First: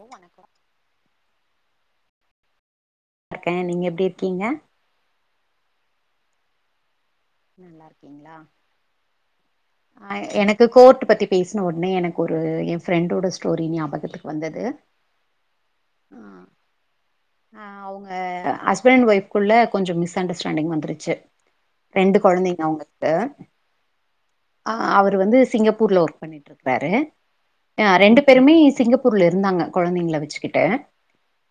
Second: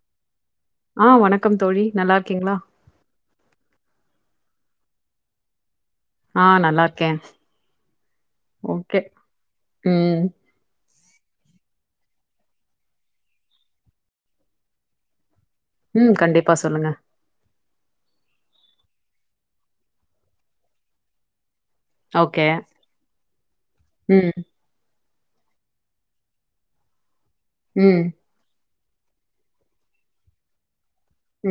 ஓ வணக்கம் ஆஹ் வணக்கம் தோழி நல்லா இருக்கீங்களா இருக்கே நீங்க எப்டி இருக்கீங்க ஆஹ் நல்லா இரு நல்லா இருக்கீங்களா ம். அஹ் எனக்கு கோர்ட் பத்தி பேசின ஒடனே எனக்கு ஒரு ஏ ஃப்ரெண்டோட ஸ்டோரி ஞாபகத்துக்கு வந்தது ம் கண்டிப்பா சொல்லுங்க அவங்க ஹஸ்பண்ட் அண்ட் ஒய்ஃப்க்குள்ளே கொஞ்சோ மிஸ் அண்டர்ஸ்டாண்டிங் வந்துருச்சு ரெண்டு ஓகே. குழந்தைங்க உங்களுக்கு ம். ஆஹ் அவ வந்து சிங்கப்பூர்ல ஒர்க் பண்ணிட்டு இருக்காரு ஆஹ் ம். ரெண்டு பேருமே சிங்கப்பூர்ல இருந்தாங்க குழந்தைங்களை வச்சுக்கிட்டு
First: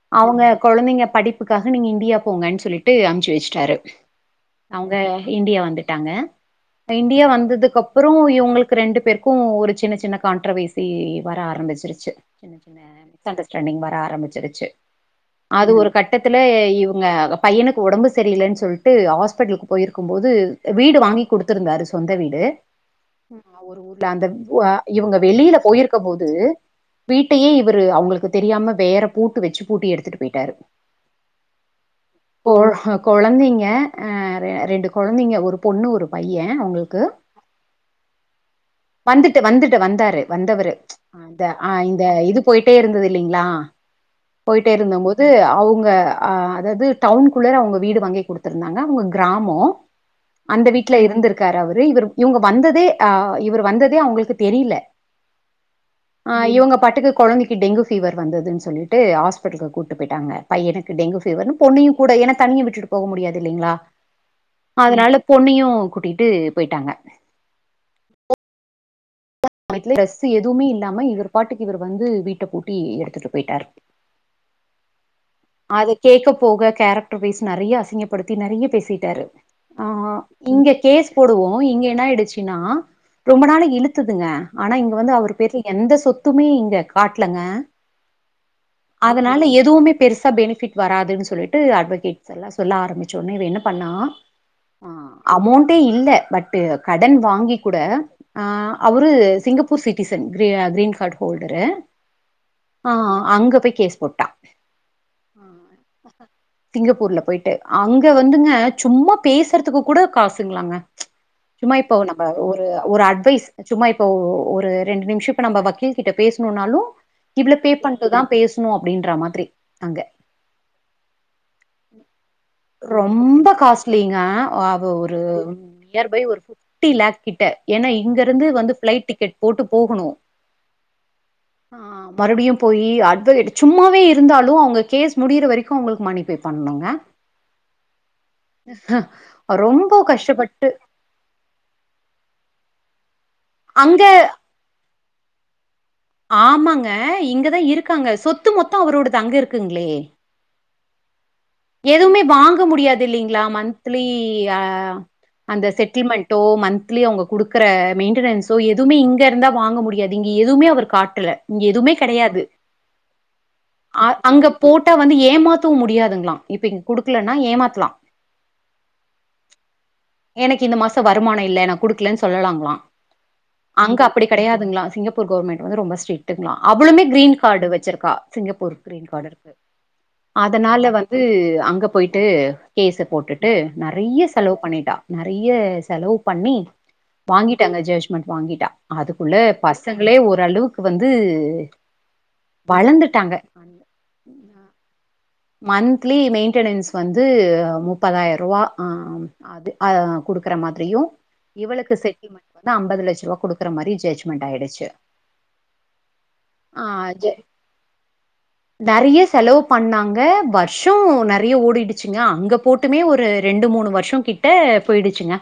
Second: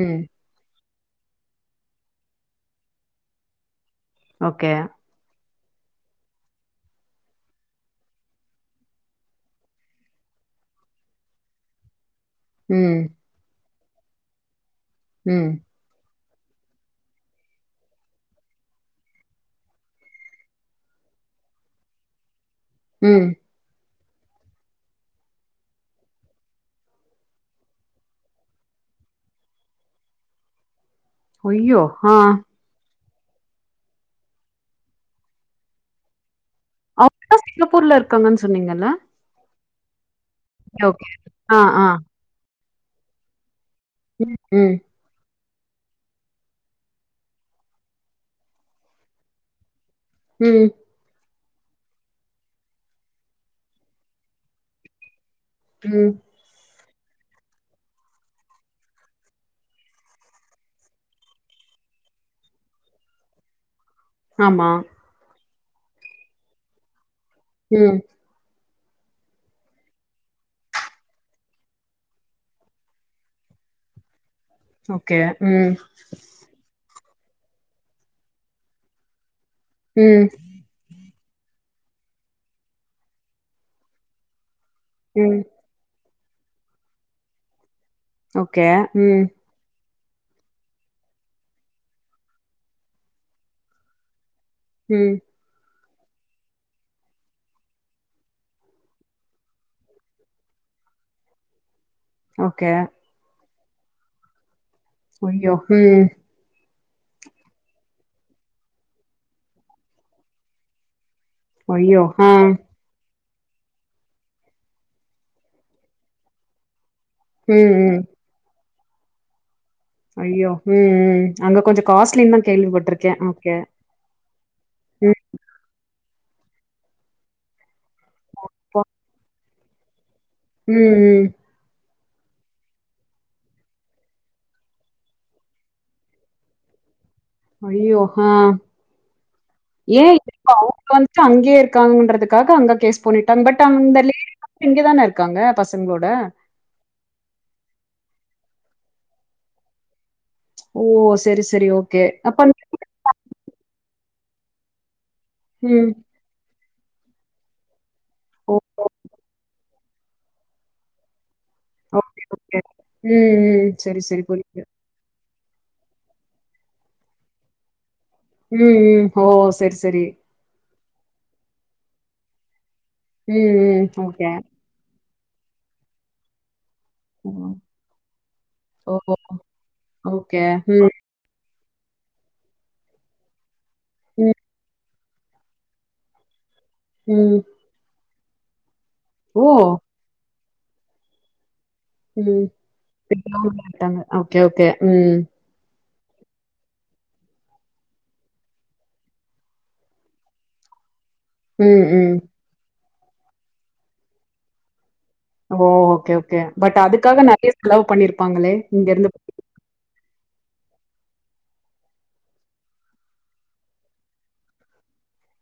ம். அவுங்க குழந்தைங்க படிப்புக்காக நீங்க இந்தியா போங்கன்னு சொல்லிட்டு அமுசு வச்சுட்டாரு ஓகே அவங்க இந்தியா வந்துட்டாங்க இந்தியா வந்ததுக்குப்புறம் இவங்களுக்கு ரெண்டு பேருக்கும் ஒரு சின்ன சின்ன கான்ட்ரவர்சி வர ஆரம்பிச்சிருச்சு சின்ன சின் ம். மிஸ் அண்டர்ஸ்டாண்டிங் ஆரம்பிச்சிருச்சு ம். அது ஒரு கட்ட பட்டத்துல இவங்க பையனுக்கு உடம்பு சரியில்லைன்னு சொல்ட்டு ஹாஸ்பிட்டலுக்கு போயிரு இருக்கும் போது வீடு வாங்கி கொடுத்திருந்தாரு சொந்த வீடு ம். உம் ஒரு ஊ அந்த இவங்க வெளியில போயிருக்க போது வீட்டையே இவரு அவங்களுக்கு தெரியாம வேற பூட்டு வச்சு பூட்டி எடுத்துட்டு போயிட்டாரு யயோ ஆஹ் குழந்தைங்க ரெண்டு குழந்தைங்க ஒரு பொண்ணு ஒரு பைய அவங்களுக்கு அவூங்க தான் சிங்கப்பூர்ல இருக்காங்கன்னு சொன்னீங்கல்ல வந்துட்டு வந்துட்டு வந்தாரு வந்தவரு ஓகே. ப்ச் ஆ, ஆஹ் ஆ. இந்த இது போயிட்டே இருந்தது இல்லிங்களா ம். போயிட்டே ம். இருந்த போது அவுங்க அதாவது டவுனுக்குள்ளற அவுங்க வீடு வாங்கி கொடுத்துருந்தாங்க அவுங்க கிராமம் அந்த ம். வீட்டு்ல இருந்திருக்கு இருக்காரு அவரு இவர் இவுங்க வந்ததே அஹ் இவர் வந்ததே அவங்களுக்கு தெரியில ம். ஆஹ் இவங்க பாட்டுக்கு குழந்தைக்கு டெங்கு பீவர் வந்ததுன்னு சொல்லிட்டு ஹாஸ்பிடலுக்கு கூட்டு போயிட்டாங்க பையனுக்கு டெங்கு பீவர் பொண்ணையும் கூட என தனிய விட்டுட்டு போக முடியாது இல்லிங்களா ஆமா. அதனால பொண்ணையும் கூட்டிட்டு போயிட்டாங்க உம் அந்த சமயத்துல டிரஸ் எதுவுமே இல்லாம இவர் பாட்டுக்கு இவர் வந்து வீட்ட பூட்டி எடுத்துட்டு போயிட்டாரு ஓ அது கேட்க போக கேரக்டர் ரு பேசி நறைய அசிங்கப்படுத்தி நிறைய பேசிட்டாரு ஆஹ ம். இங்க கேக் போடுவோ இங்க என்ன ஆயிடுச்சுன்னா ரொம்ப நாள இழுத்துதுங்க ஆனா இங்க வந்து அவர் ம். பேருல எந்த சொத்து எதுவுமே இங்க காட்லங்க ஓகே உம் அதனால எதுவுமே பெருசா பெனிஃபிட் வராதுன்னு சொல்லிட்டு அட்வகேட்ஸ் எல்லா சொல்ல ஆரம்பிச்ச ஒட்னே இவ என்ன பண்ணா ஆஹ் ம். அமௌன்ட் ட்ட இல்ல பட் கடன் வாங்கி கூட ஆஹ அவுரு Singapore citizen green card holder okay. ஆஹ் அங்க போய் கேஸ் போட்டா ஐய்யோ உஹம் சிங்கப்பூர்ல போயிட்டு அங்க வந்துங்க சும்மா பேசுறதுக்கு கூட காசுங்களாங்க சும்மா இப்போ ஐயோ! நம்ம ஆ. ஒரு ஒரு அட்வைஸ் சும்மா இப்ப ஒரு ரெண்டு நிமிஷோ இப்ப நம்ம வக்கீல் கிட்ட பேசணும்னாலும் இவ்ளோ பே ம். ம். பண்ணட்டுதா பேச னும் அப்டின்றா மாதிரி அங்க ஐயோ உஹம் உ ம் அங்க கொஞ்சோ காஸ்ட்லின்னு தா கேள்விப்பட்டிருக்கே ரொம்ப ஓகே உம் இயர்பை ஒரு பிப்டி லேக் கிட்ட ஏன்னா இங்கிருந்து வந்து ஃப்ளைட் டிக்கெட் போட்டு போகணு உம் உம் ஆஹ் மறுபடியும் போய் அட்வகேட் சும்மாவே இருந்தாலு அவ உங்க கேஸ் முடியற வரைக்கும் அவுங்களுக்கு மணி பே பண்ணனுங்க ஐயோ ஹா ரொம்ப ஏன் இப்ப கஷ்டப்பட்டு அவுங்க வந்துட்டு அங்கயே இருக்காங்கன்றதுக்காக அங்க கேஸ் போணிட்டாங்க பட் அந்த அங்க லேடிந்து வந்து இங்கதானே இருக்காங்க பசங்களோட ஆமாங்க இங்கதா இருக்காங்க சொத் சொத்து மொத்தோ அவரோடது அங்க இருக்குங்களே ஓ! சரி, சரி. ஓகே. எதுவுமே அப்ப அந்த வாங்க முடியாது இல்லைங்களா மந்த்லி பியா அந்த ம். செட்டில்மெண்டோ மந்த் த்லி அவுங்க குடுக்குற ஓ! மெயின்டனன்ஸோ எதுமே இங்க இருந்தா வாங்க முடியும் அது இங்க எதுவுமே அவருக்கு காட்டுல இங்க எதுவுமே ஓகே, கெடையாது ஓகே. ம், ம். சரி, சரி. அங்க புரியுது. போட்டா வந்து ஏமாத் பவும் முடியாதுங்களாம் இப்ப இங்க குடுக்கலன்னா ஏமாத்லாம் உம் உம் ஓ சரி சரி எனக்கு இந்த வருமானம் இல்லை ந கு டுக்கலன்னு சொல்லலாங்களாம் ம், ம். அங்க அப்படி ஓகே. கிடையாதுங்களா சிங்க பூர் கவெர்மென்ட் வந்து ரொம்ப ஸ்ட்ரிட்டுங்களாம் அவளமே கிரீன் ம். கார்டு வச்சிருக்கா சிங்கப்பூர் ஓ! கிரீன் கார்டு இருக்கு ஓகே. ம், அதனால வந்து அங்க அங்க போயிட்டு கேஸை போட்டுட்டு நிறைய ம், செலவு பண்ணிட்டா நிறைய செலவு பண்ணி ம். வாங்கிட்டாங்க ஜட்ஜ் மட் வாங்கிட்டா அதுக்குள்ள ஓ! பசங்களே ஒரு அளவுக்கு வந்து உம் வளந்துட்டாங்க [unintelligible] ஓகே ஓகே உம் மந்த்த்லி மெயின்டெனன்ஸ் வந்து முப்பதாயிரம் ரூபா அது கொடுக்குற மாதிரியு ம், இவளுக்கு ம். செட்டில்மெண்ட தான் முப்பது லட்ச ரூபா குடுற மாதிரி ஜட்ஜ்மெண்ட் ஆயிடுச்சு ஓ ஓகே ஓகே பட் ஆ அதுக்காக ஜ நிறைய செலவு பண்ணிருப்பாங்களே இங்க இருந்து வருஷம் நிறைய ஓடிடுச்சுங்க அங்க போட்டுமே ஒரு ரெண்டு மூணு வருஷம் கிட்ட போயிடுச்சுங்க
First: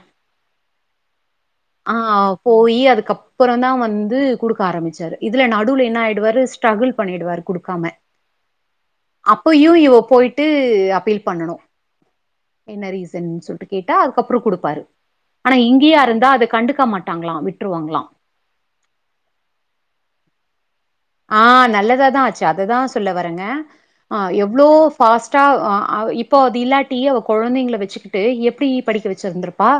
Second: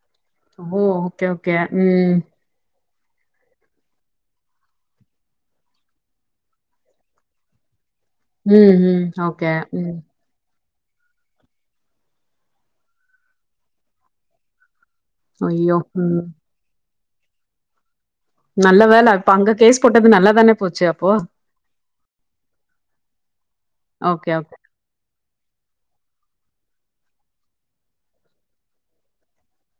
ஓஹ் ஓகே ஓகே ஆ உம் போயி அதுக்கப்புறம் தான் வந்து குடுக்க ஆரம்பிச்சாரு இதுல நடுவில் என்ன ஆயிடுவாரு ஸ்ட்ரகுள் பண்ணிடுவாரு குடுக்காம உம் உம் அப்பயு இவ போயிட்டு அபீல் பண்ணனும் என்ன ரீசன் சொல்லிட்டு கேட்டா அதுக்கப்புறம் குடுப்பாரு ஆனா ஐயோ! இங்கேயா ம். இருந்தா அதை கண்டுக்க மாட்டேன் விட்டாங்களாம் விட்டுருவாங்களாம் நல்ல வேலை இப்ப அங்க கேஸ் போட்டது நல்லாதானே போச்சு அப்போ? ஆஹ் நல்லதாதான் ஆச்சு அததான் சொல்ல வரங்க ஓகே, ஆஹ் ஓகே. எவ்வளோ ஃபாஸ்டா இப்போ அது இல்லாட்டி அவ குழந்தைங்க வச்சுக்கிட்டு எப்படி படிக்க வச்சிருந்தருப்பா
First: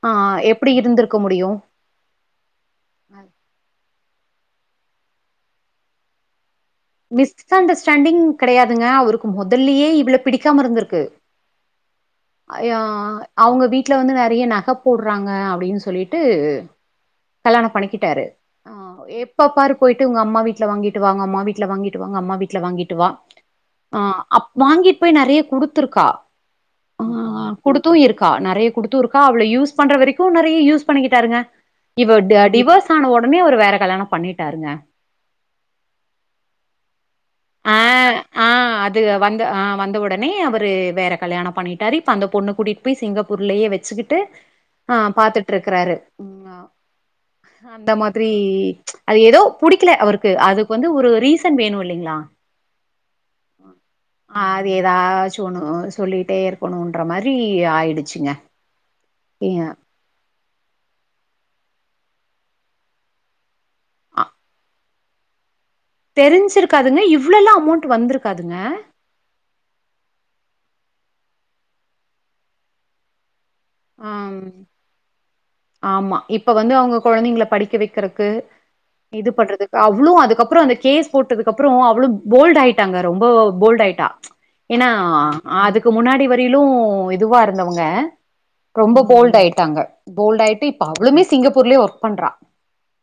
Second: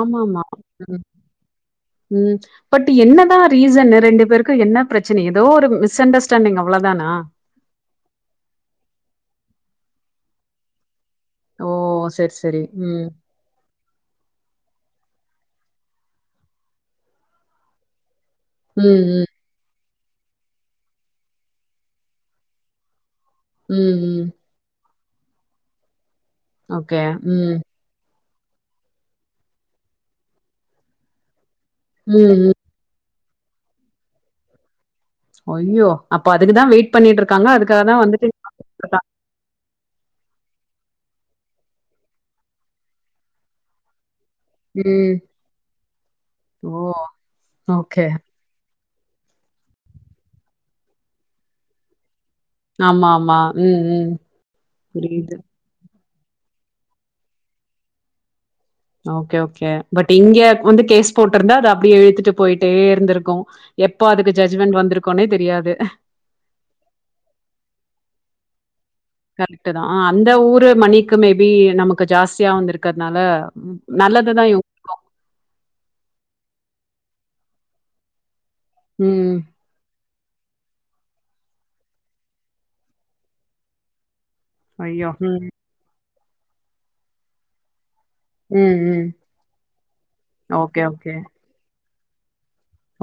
ஆமாமா உம் பட் என்னதான் ரீசன் ரெண்டு பேருக்கு என்ன பிரச்சனை ஏதோ ஒரு மிஸ் அண்டர்ஸ்டாண்டிங் அவ்ளோதானா? மிஸ் அண்டர்ஸ்டாண்டிங் கிடையாதுங்க அவரு முதல்லயே இவ்ள பிடிக்காம இருந்திருக்கு ஓ! சரி, சரி. அயோ ம். அவங்க வீட்டுல வந்து நெறய நக போடுறாங் க அப்டின்னு சொல்லிட்டு கல்யாணம் பண்ணிக்கிட்டாரு ஆவ் ம், ம். எப்ப பாரு போய்ட்டு ஒங்க அம்மா வீட்ல வாங்கிட்டு வா ஒங்க அம்மா வீட் ல வாங்கிட்டு வா ஒங்க அம்மா வீட்டுல வாங்கிட்டு வா ம், ம். ஆஹ் அப் வாங்கிட் போய் நெறைய குடுத்துருக்கா ஓகே உம் கா நெறைய குடுத்து இருக்கா அவள யூஸ் பண்ற வரைக்கு நெறைய யூஸ் பண்ணிக்கிட்டாருங்க இவ ம், ட ம். டிவோஸ் ஆன ஒ டனே அவரு வேற கல்யாணம் பண்ணிட்டாருங்க அய்யோ அப்ப அதுக்குதா வெயிட் பண்ணிட்டு இருக்காங்க ஆ அதுக்காகதா வந்துட்டு [inaudible] ட்ருக்கா னே அவரு வேற கல்யாணம் பண்ணிட்டாரு இப்ப அந்த பொண்ணு கூட்டிக்கிட் போய் சிங்கப்பூர்லயே வச்சுக்கிட்டு ம். ஆஹ் பாத்துட்டு இருக்கறாரு ம்மா ஓ! அந்த ஓகே. மாதிரி அது எதோ புடிக்கல அவருக்கு அதுக்கு வந்து ஒரு ரீசன் வேணு இல்லைங்களா ஆமா ஆமா உம் உம் புரியுது டே இருக்கனுன்ற மாரி ஆயிடுச்சுங்க ஓகே எ ஓகே பட் இங்கே வந்து கேஸ் போட்டிருந்தா அது அப் ப்டி இழுத்துட்டு போயிட்டே இருந்திருக்கு எப்போ அ அதுக்கு ஜஜ்மெண்ட் வந்துருக் குனே தெரியாது தெரிஞ்சிருக்காதுங்க இவ்ளோலா அமௌண்ட் வந்துருக்காதுங்க கரெக்ட்தா அந்த ஊரு மணிக்கு மேபி நமக்கு ஜாஸ்தியா வந்துருக்கற்னால ஆம் நல்லதுதா [inaudible] ஆமா இப்ப வந்து அவங்க கொழந்தைங்கள படிக்க வைக்கறக்கு இது ம். பண்றதுக்கு அவ்ளு அதுக் கப்புறொ அந்த கேஸ் போட்டதுக்கு அப்புறொ அவ்ளு போ போல்ட் ஆயிட்டாங்க ரொம்ப போல்ட் ஆயிட்டா ஏனா ஐயோ! ம், அ அதுக்கு முன்னாடி வரிலு இதுவா இருந்தவங்க ம், ரொம்ப ம். போல்டாயிட்டாங்க போல்டு ஆயிட்டு ஓகே, இப்ப ஓகே. அவ்ளுமே சிங்கப்பூர்லேயே ஒர்க் பண்றா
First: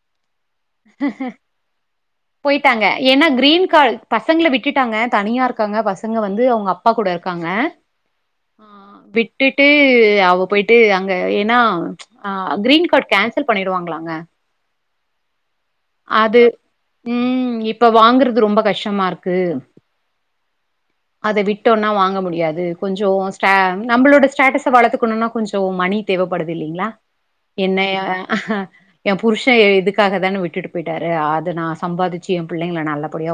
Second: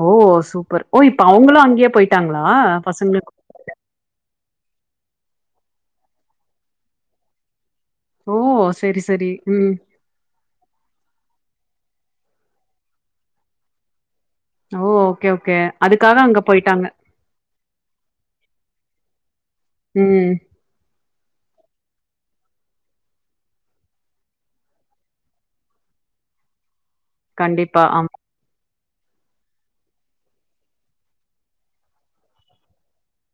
ஓ சூப்பர் ஓ இப்ப அவங்களு அங்கயே போயிட்டாங்களா பசங்கள கூ க்கிட்டாங்க தனியா இருக்காங்க பசங்க வந்து அவங்க அப்பா கூட இருக்காங்க ஓ! ஆஹ் சரி, சரி. விட்டுட்டு ம். அவ் [unintelligible] அங்க ஏன்னா ஆ க்ரீன் கார்டு கேன்சல் பண்ணிடுவாங்களாங்க ஓ ஓகே ஓகே அதுக்காக அங்க அது போயிட்டாங்க. ம் இப்ப வாங்கறது ரொம்ப கஷ்டமா இருக்கு [unintelligible] ம் அத விட்டோன்னா வாங்க முடியாது கொஞ்சோ ஸ்ட நம்மளோட ஸ்டேட்டஸ வளர்த்துக்கணுன்னா கொஞ்சோ மணி தேவப்படுது இல்லிங்களா என்ன கண்டிப்பா. ஆமா. [unintelligible] ஏ புருஷன் இதுக்காக தான விட்டுட்டு போயிட்டாரு அத நா சம்பாதிச்சு ஏ புள்ளைங்கள நல்லப்படியா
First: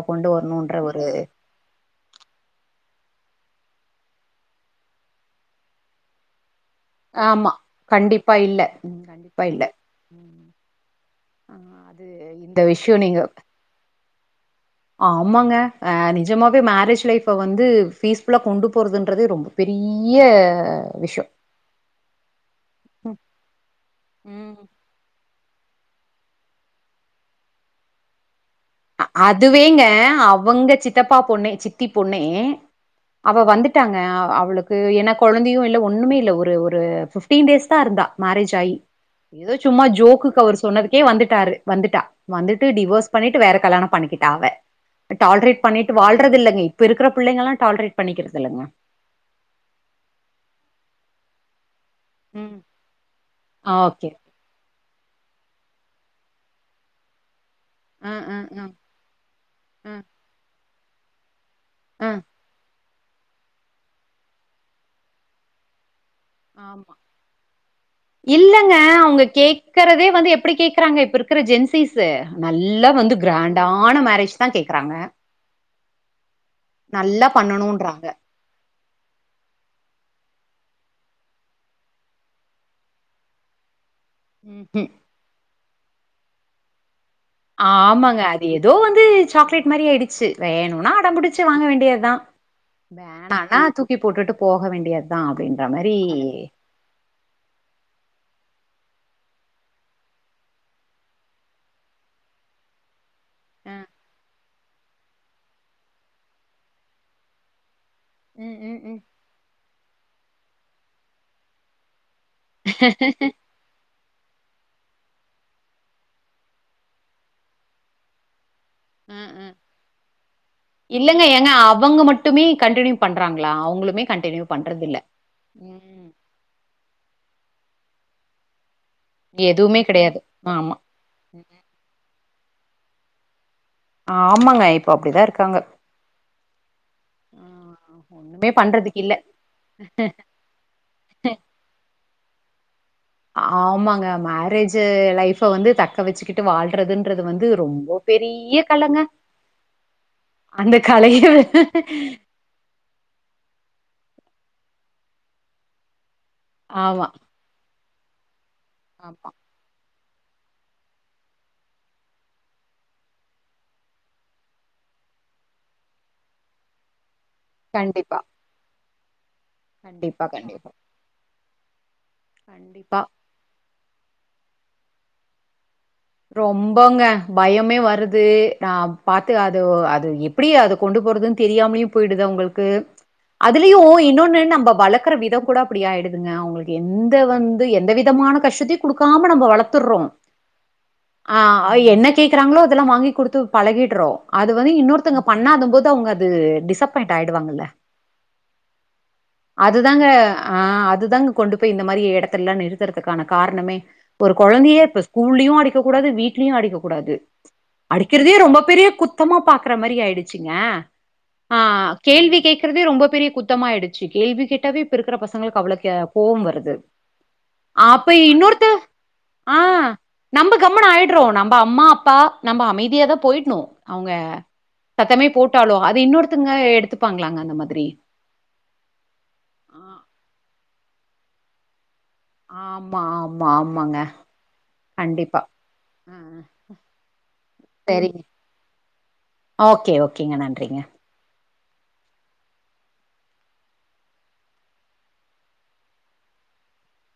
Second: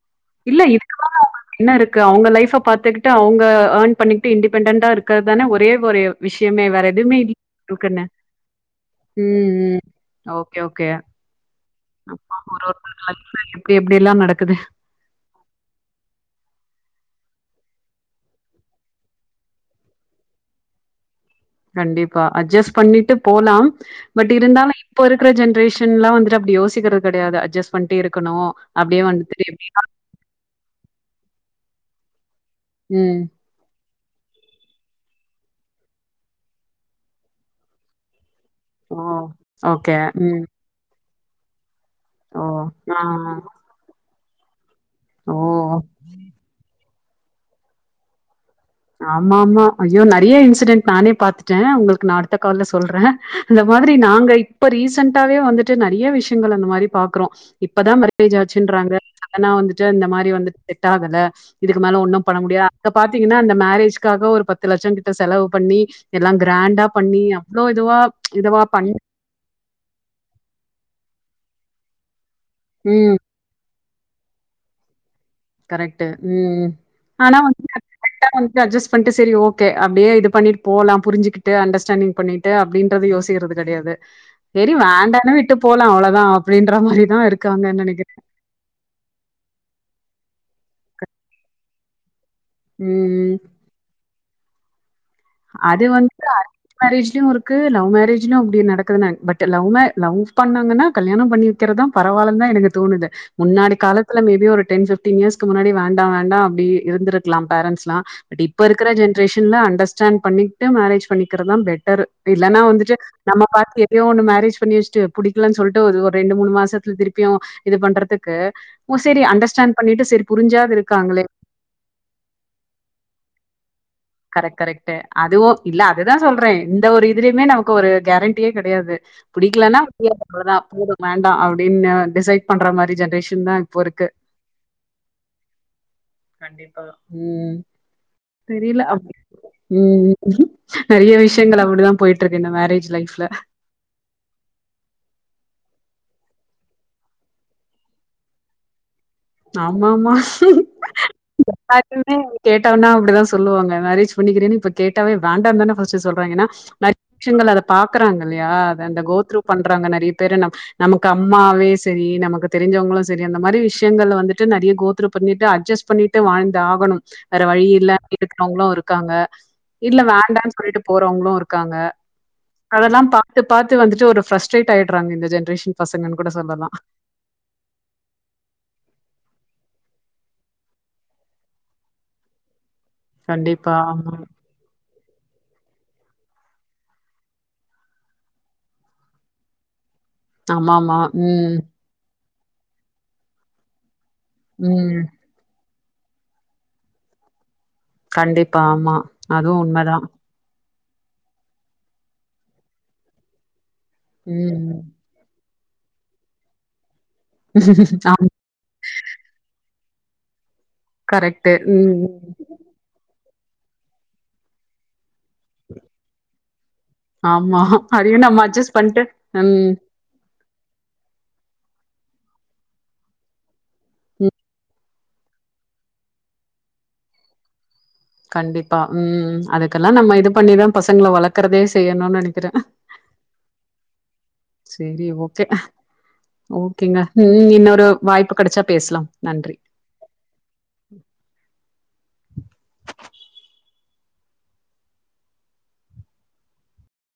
இல்ல இதுக்கு மேல அவுங்களுக்கு என்ன இருக்கு அவங்க லைஃப்ப பாத்துக்கிட்டு அவங்க ஏர்ன் பண்ணிக்கிட்டு இண்டிபெண்டன்ட்டா இருக்கறது தானே ஒரே ஒரு விஷயமே வேற எதுவுமே இல் ஆமா. [unintelligible] கண்டிப்பா இல்ல. கண்டிப்பா ம் இல்ல. ம் ம். ஓகே ஓகே ஆ அது அப்ப இந்த ஒரு ஒருத்தர் விஷயம் நீங்க லைஃப்ல எப்டி எப்டியெல்லா நடக் க்குது ஆமாங்க ஆ நிஜமாவே மேரேஜ் லைஃப்ப வந்து ஃபீஸ்ஃபுல்லா கொண்டுப்போறதுன்றதே ரொம்ப பெரிய விஷ்ய கண்டிப்பா அட்ஜஸ் பண்ணிட்டு போலா பட் ம். இருந்தாலு இப்ப இருக்கிற ஜென்ரேஷன் லா வந்துட்டு அப்டி யோசிக்கிறது கெடையாது அட்ஜஸ் பண்ணிட்டு இருக்கணு ஆ அதுவேங்க அவங்கச் சித்தப்பா பொண்ணே ச்சி த்தி பொண்ணே ம். அவ வந்துட் ட்டாங்க அவளுக்கு ஏனா கொழந்தையு இல்ல ஒன்னுமே இல்ல ஒரு ஒரு ஃபிஃப்டீன் டேஸ் தா இருந்தா மேரேஜ் ஆயி ஓ! எதோ சும்மா ஓகே. ஜோக்குக்கு ம். அவர் சொன்னது கே வந்துட்டாரு வந்துட்டா ஓ! வந்துட்டு ஆ. டிவோர்ஸ் பண்ணிட்டு வேற பண்ணிக்கிட்டா அவ டால்ரேட் ஓ! பண்ணிட்டு வாழ்றது இல்லங்க இப்ப இருக்கிற பிள்ளைங்கெல்லா டால்ரேட் பண்ணிக்கிறது இல்லங்க ஆமா ஆமா ஐயோ நெறயா இன்சிடென்ட் நானே பாத்துட்ட உங்களுக்கு நா அடுத்த ம் கால்ல சொல்ற இந்த மாதிரி ஓகே நாங்க இப்ப ரீசன் ரீசெண்ட்டாவே வந்துட்டு நெறைய விஷயங்கள் அந்த மாதிரி பாக்குறோ இப்பதா அ மேரேஜ் அ அ ஆச்சுன்றாங்க ஆனா வந்துட்டு அ இந்த மாரி வந்துட் எட்டாதுல இதுக்கு மேல அ ஒன்னு பண்ண முடியா பாத்தீங்கன்னா அந்த மேரேஜ்காக ஒரு பத்து லட்சக்கிட்ட செலவு பண்ணி எல்லாம் கிராண்டா பண்ணி அவ்ளோ இதுவா இதுவா இல்லங்க பண்ணி அவுங்க கேக்கறதே வந்து எப்டி கேக்குறாங்க இப்ரு க்கற ஜென்சீஸு நல்லா ம். வந்து கிரேண்டா ஆன மேரேஜ் தா கேக்றாங்க கரெக்ட்டு உம் ஆனா [inaudible] பண்ணணுன்றாங்க அஜஸ் பண்ட்டு செரி ஓகே அப்டியே இது பண்ணிட்டு போலா புரிஞ்சிகிட்டு அண்டஸ்டேண்டிங் பண்ணிட்டு அப்டின்றது யோசிக்கிறது கெடையாது செரி ம்ஹும் வேண்டான வி ட்டு போலா அவ்ளதா அப்டின்ற மாரி தான் ஆ இருக்காங்கன்னு நெனைக்கிறேன். ஆமாங்க அது எதோ வந்து சாக்லேட் மாரி ஆயிடுச்சு வேணுனா அடம்பிடிச்சு வாங்க வேண்டியத்தா ம். வேணானா தூக்கி போட்டுட்டு போக வேண்டிய அது வந்து [inaudible] மேரேஜ்லியு இருக்கு லவ் மேரேஜ் இன்னு அப்டி நடக்குதுனா பட்லவ் மே லவ் பண்ணாங்கன்னா கல்யாணம் பண்ண வெக்கிறத்தா பரவாலன்தா எனக்கு தோணுது முன்னாடி அ காலத்துல மேபி ஒரு டென் ஃபிஃப்டீன் இயர்ஸ்கு முன்னாடி வேண்டா வேண்டா அப்டி இருந்திருக்லா பேரண்ட்ஸ்லா ட் ம் இப்ப ம் இருக்ற ம் ஜென்ரேஷன்ல அண்டஸ் [unintelligible] பண்ணிகிட்டு மேரேஜ் பண்ணிக்கறத்தா பெட்டரு இல்லன்னா வந்துட்டு நம்ம பாத்து ப்டியோ ஒண்ணு மேரேஜ் பண்ணி வெச்ட்டு புடிக்கலன் சொல்ட்டு ஒது ஒரு ரெண்டு மூணு மாசத்ல் திருப்பியு இது பண்றதுக்கு ஓ சரி ம் ம் அண்டர்ஸ்டாண்ட் பண்ணிட்டு சரி புரிஞ்சாவது இருக்காங்களே இல்லங்க ஏங்க அவங்க மட்டுமே கண்டினியூ பண்றாங்ளா அவுங்ளுக் கரெக் கரெக்ட்டு அதுவு இல்ல அதுதா சொல்றே இந்த ஒரு இதுலியுமே நமக்கு ஒரு கேரண்டியே கெடையாது எதுவுமே பிடிக்கலன்னா கெடையாது. [inaudible] அவ்ளதா ஆமா. போது வேண்டா ம். அப்டின்னு டிசைட் பண்ற மாரி ஜன்ரேஷன் தா ஆமங்க இப்ப அப்டிதா இருக்காங்க [inaudible] கண்டிப்பா. பண்றதுக்கு இ உம் ம் நெறைய விஷ்யங்கள் அப்டிதா போய்ட்ருக் என்ன மேரேஜ் லைஃப்ல. ஆமாங்க மேரேஜு லைஃப வந்து த க வெச்சுக்கிட்டு வாழ்றதுன்றது வந்து ரொம்போ பெரிய கலங்க ஆமாமா அந்த கலைய எல்லாருமே கேட்டம்னா அப்டிதா சொல்லுவாங்க மேரேஜ் பண்ணிக்கிறயானு இப்ப கேட்டாவே வேண்டான்தான ஃபஸ்ட் ஸ் சொல்றாய்ங்கனா நெறைய ஆமா, விஷங்கள் அத பாக்கறாங்க இல் லையா அது அந்த கோ ஆமா. த்ரு பண்றாங்க நெறைய பேரு நமக்கு அம்மாவே செரி நமக்கு தெரிஞ்சவங்களு செரி அந்த மாரி விஷய ங்கள வந்துட்டு நெறைய கோ த்ரு பண்ணிட்டு அட்ஜஸ்ட் பண்ணிட்டு வாழ்ந்தாகணும் வேற வழி இல்ல கண்டிப்பா, இருக்கறவங்களு இரு க்காங்க இல்ல கண்டிப்பா, வேண்டான்னு கண்டிப்பா. சொல்லிட்டு போறவங்களு இருக்காங்க கண்டிப்பா. அதெல்லா பாத்து பாத்து வந்துட்டு ஒரு பிரஸரே்ட் ஆய்டுறாங்க இந்த ஜெனரேஷன் ரொம்பங்க பயமே வருது ந பாத்து அது அது எப்படி அது கொண்டு போறதுன்னு தெரியாமலயும் போயிடுது அவங்களுக்கு கண்டிப்பா அதுலயு ஆமா இன்னொன்னு நம்ம வழக் வாழ்கற விதம் கூட அப்படி ஆயிடுதுங்க அவங்களுக்கு எந்த வந்து எந்த விதமான கஷ்டத்தையு கொடுக்காம நம்ம வளர்த்துடுறோம் ஆமாம் ஆ என்ன கேட்கறாங்களோ அதெல்லா வாங்கி கொடுத்து பழகிடுறோம் அது வந்து ம் இன்னொருத்தங்க பண்ணாது போது அவங்க அது டிஸ்ப்பாயிண்ட் ஆயிடுவாங்கல்ல கண்டிப்பா ஆமா அதுவும் உண்மதா அதுதாங்க ஆ அது தாங்க கொண்டு போய் இந்த மாதிரி இடத்துலலா நிறுத்துறதுக்கான காரணமே ஒரு குழந்தைய ம். இப்ப ஸ்கூல்லயு அடி கூடாது வீடலயு அடிக்க கூடாது ஆமா அடிக்கிறதே ரொம்ப பெரிய குத்தமா பாக் கற மாரி ஆயிடுச்சு ங்க கரெக்ட்டு. ஆ ம். கேள்வி கேக்கறதே ரொம்ப பெரிய குத் தமாயிடுச்சு கேள்வி கேட்டாவே இப்ப இருக்கிற பச ங்களுக்கு அவள கே கோவம் வருது ஆமா. அப்ப அதையும் நம்ம இன்னொருத்தே அட்ஜஸ்ட் பண்ட்டு ஆ ம், கம்முன் ஆயடுறோ நம்ம அம்மா அப்பா நம்ம அமைதியாதா போயிடணு அவங்க ம். சத்தமே போட்டாலு அத இன்னொருத்தங்க எடுத்துப்பாங்ளாங்க அந்த மாதிரி கண்டிப்பா ம் ஆ அதுக்கெல்லா நம்ம இது பண்ணிதா பச ங்கள வளக்கறதே செய்ய னுன் நெனைக்கற ஆமா ஆமா ஆமாங்க செரி கண்டிப்பா ஓகே ஆ ஓகேங்க ம் இன்னொரு சரிங்க வாய்ப்பு கெடைச்சா பேசலாம் நன்றி ஓகே ஓகேங்க நன்றிங்க